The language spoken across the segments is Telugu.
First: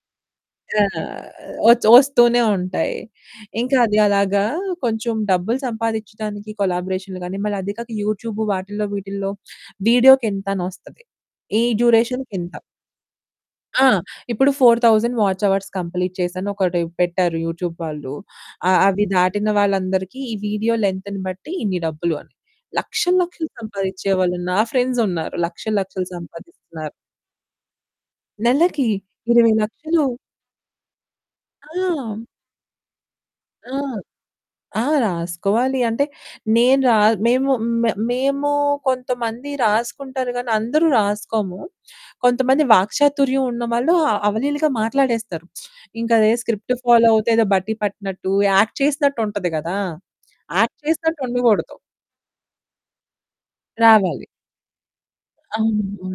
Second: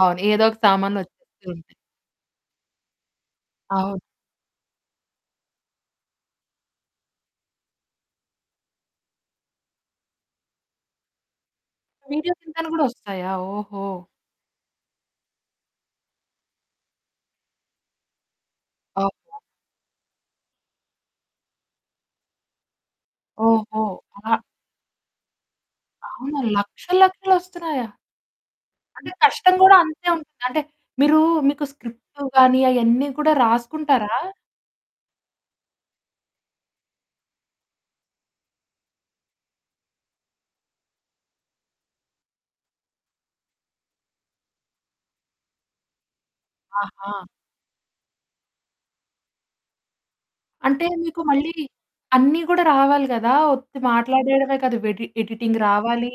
అవును. ఏదో ఒక సామాన్లు అహ్, వచ్చేస్తూ ఉంటాయి. వచ్ వస్తూనే ఉంటాయి. ఇంకా అది అవును. అలాగా కొంచెం డబ్బులు సంపాదిచ్చడానికి కొలాబరేషన్లు గాని, మళ్ళీ అది కాక యూట్యూబ్ వాటిలో వీటిలో వీడియోకింత అని వస్తది, ఈ డ్యూరేషన్‌కింత. వీడియోకింతని గూడా వస్తాయా? ఓహో! ఆ ఇప్పుడు 4,000 వాచ్ అవర్స్ కంప్లీట్ చేశాను. ఒకటి పెట్టారు యూట్యూబ్ వాళ్ళు. అ అవి అవునా! దాటిన వాళ్ళందరికీ ఈ వీడియో లెంత్‌ని బట్టి ఇన్ని డబ్బులు అని. లక్షలు లక్షలు ఓహో! సంపాదించే అలా వాళ్ళు నా ఫ్రెండ్స్ ఉన్నారు. లక్షలు లక్షలు అవునా! సంపాదిస్తున్నారు. లక్షలు లక్షలొస్తున్నాయా? నెలకి అంటే ఇరవై కష్టం గూడా లక్షలు అంతే ఉం అంటే మీరు మీకు ఆ! స్క్రిప్ట్ గాని అయన్నీ కూడా ఆ! రాసుకుంటారా? ఆ! రాసుకోవాలి అంటే నేను రా మేము మ మేము కొంతమంది రాసుకుంటారు గాని, అందరూ రాసుకోము. కొంతమంది వాక్చాతుర్యం ఉన్నవాళ్ళు అవలీలగా మాట్లాడేస్తారు. ఇంక అదే స్క్రిప్ట్ ఫాలో ఆహా! అవుతే ఏదో బట్టి పట్టినట్టు యాక్ట్ చేసినట్టుంటది గదా! యాక్ట్ అంటే చేసినట్టు మీకు మళ్ళీ ఉండకూడదు. అన్నీ గూడా రావాలి గదా! ఒట్టి రావాలి. మాట్లాడడమే కాదు, వెడి ఎడిటింగ్ రావాలి, అవును.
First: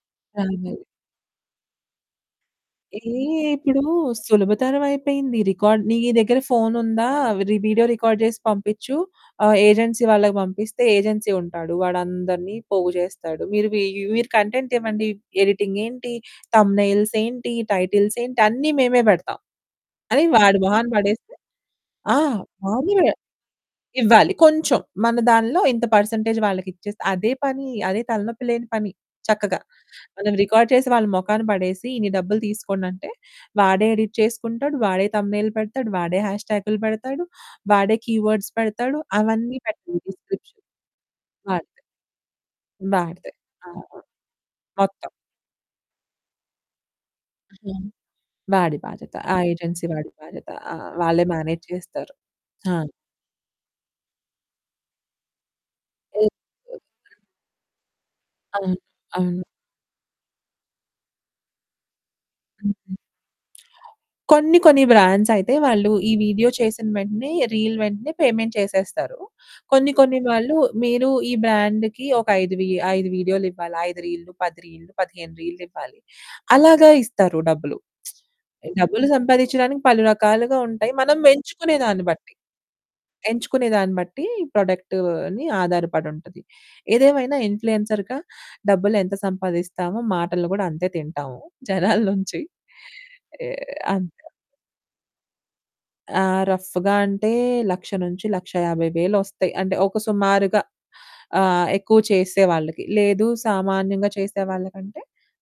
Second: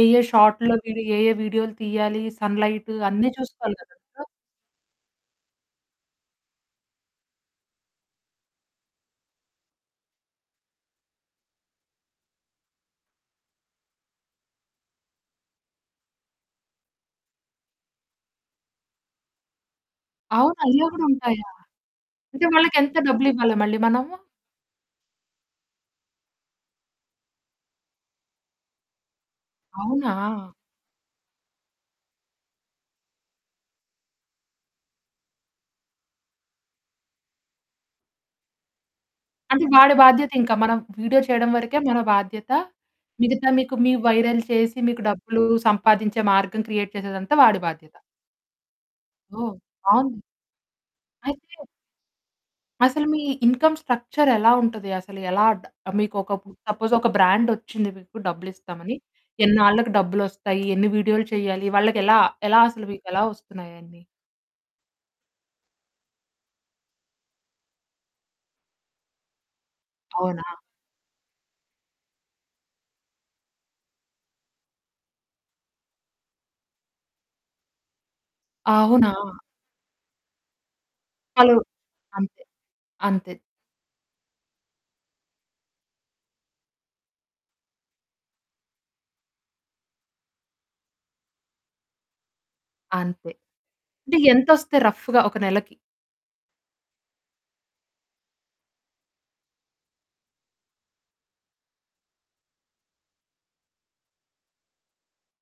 ఏ ఏ అవును. షాట్‌లోకెళ్ళి ఏ ఏ వీడియోలు తీయాలి, సన్ లైట్ ఏహ్! అన్నీ చూసుకోవాలి ఇప్పుడు గదా! సులభతరం అయిపోయింది. రికార్డ్ నీ దగ్గర ఫోన్ ఉందా? రి వీడియో రికార్డ్ చేసి పంపించు. ఆహ్, ఏజెన్సీ వాళ్ళకి పంపిస్తే ఏజెన్సీ ఉంటాడు. వాడు అందరిని పోగు చేస్తాడు. మీరు మీరు కంటెంట్ ఇవ్వండి. ఎడిటింగ్ ఏంటి, థంబ్నెయిల్స్ ఏంటి, టైటిల్స్ ఏంటి, అన్ని మేమే పెడతాం అని. అవును. వాడు అలా మొహాన కూడా పడేస్తే, ఉంటాయా? ఆ! అంటే వాళ్ళకెంత వానివే, డబ్బులు ఇవ్వాలా మళ్ళీ మనము? ఇవ్వాలి. కొంచెం మన దాంట్లో ఇంత పర్సెంటేజ్ వాళ్ళకి ఇచ్చేస్తే అదే పని. అదే తలనొప్పి లేని పని. చక్కగా మనం అవునా! రికార్డ్ చేసి వాళ్ళ మొఖాన్ని పడేసి, ఇన్ని డబ్బులు తీసుకోండంటే వాడే ఎడిట్ చేసుకుంటాడు. వాడే థంబ్నెయిల్ పెడతాడు. వాడే హ్యాష్‌ట్యాగ్లు పెడతాడు. వాడే కీవర్డ్స్ పెడతాడు. అవన్నీ అంటే వాడి పెడతాడు. బాధ్యతింకా డిస్క్రిప్షన్. మనం వీడియో చేయడం వరకే మన బాధ్యత. వాడిదే. మిగతా మీకు మీ అవును వైరల్ చేసి, మీకు మొత్తం. డబ్బులు సంపాదించే మార్గం క్రియేట్ చేసేదంతా ఆ! వాడి బాధ్యత. వాడి బాధ్యత. ఆ ఓహ్! ఏజెన్సీ వాడి బావుంది. బాధ్యత. వాళ్ళే అయితే మేనేజ్ చేస్తారు. అవును. అసలు మీ ఇన్కమ్ స్ట్రక్చర్ ఎలా ఉంటది? అసలు ఎలా? డ మీకు ఒక సపోజ్ ఒక [unintelligible] బ్రాండ్ వచ్చింది. మీకు అవును. డబ్బులిస్తామని అవును. ఎన్నాళ్లకు డబ్బువస్తాయి? ఎన్ని వీడియోలు చేయాలి వాళ్ళకి? ఎలా ఎలా హ్మ్, అసలు హ్మ్. మీకు ఎలా వస్తున్నాయి అయన్ని? కొన్ని కొన్ని బ్రాండ్స్ అయితే వాళ్ళు ఈ వీడియో చేసిన వెంటనే రీల్ వెంటనే పేమెంట్ చేసేస్తారు. కొన్ని కొన్ని అవునా! వాళ్ళు, మీరు ఈ బ్రాండ్‌కి ఒక 5 వీ 5 వీడియోలు ఇవ్వాలి, ఐదు రీల్లు, 10 రీల్లు, 15 రీల్లివ్వాలి. అలాగే ఇస్తారు డబ్బులు. డబ్బులు అవునా! సంపాదిచ్చడానికి పలు రకాలుగా ఉంటాయి. మనం అలు ఎంచుకునే దాన్ని బట్టి, అంతే. అంతే. ఎంచుకునే దాన్ని బట్టి ప్రొడక్ట్‌ని ఆధారపడుంటది. ఏదేమైనా ఇన్ఫ్లుయెన్సర్‌గా డబ్బులెంత సంపాదిస్తామో, మాటలు కూడా అంతే తింటాము జనాల నుంచి. అంతే. అంటే అంతే. ఎంత వస్తాయి రఫ్‌గా ఒక నెలకి? ఆ! రఫ్‌గా అంటే 100,000-150,000 వస్తాయి. అంటే ఒక సుమారుగా. ఆహ్, ఎక్కువ చేసే వాళ్ళకి లేదు. సామాన్యంగా చేసే వాళ్ళకంటే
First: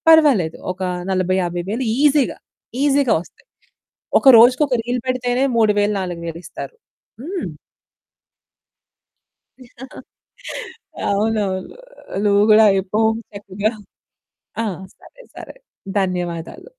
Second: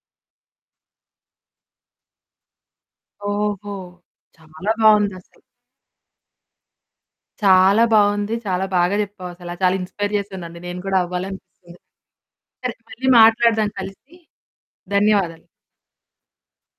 పర్వాలేదు. ఒక 40, 50,000 ఈజీగా, ఈజీగా వస్తాయి. ఓహో! ఒక రోజుకి చాలా ఒక రీల్ బావుందసలు. పెడితేనే 3,000, 4,000 ఇస్తారు. హ్మ్. చాలా బావుంది. చాలా బాగా చెప్పావు. అసలు చాలా ఇన్స్పైర్ చేశానండి. నేను గూడా అవునవును. అవ్వాలనిపిస్తుంది. నువ్వు గూడా సరే, అయిపో మళ్ళీ మాట్లాడదాం చక్కగా. కలిసి. ఆ! సరే. ధన్యవాదాలు. సరే. ధన్యవాదాలు.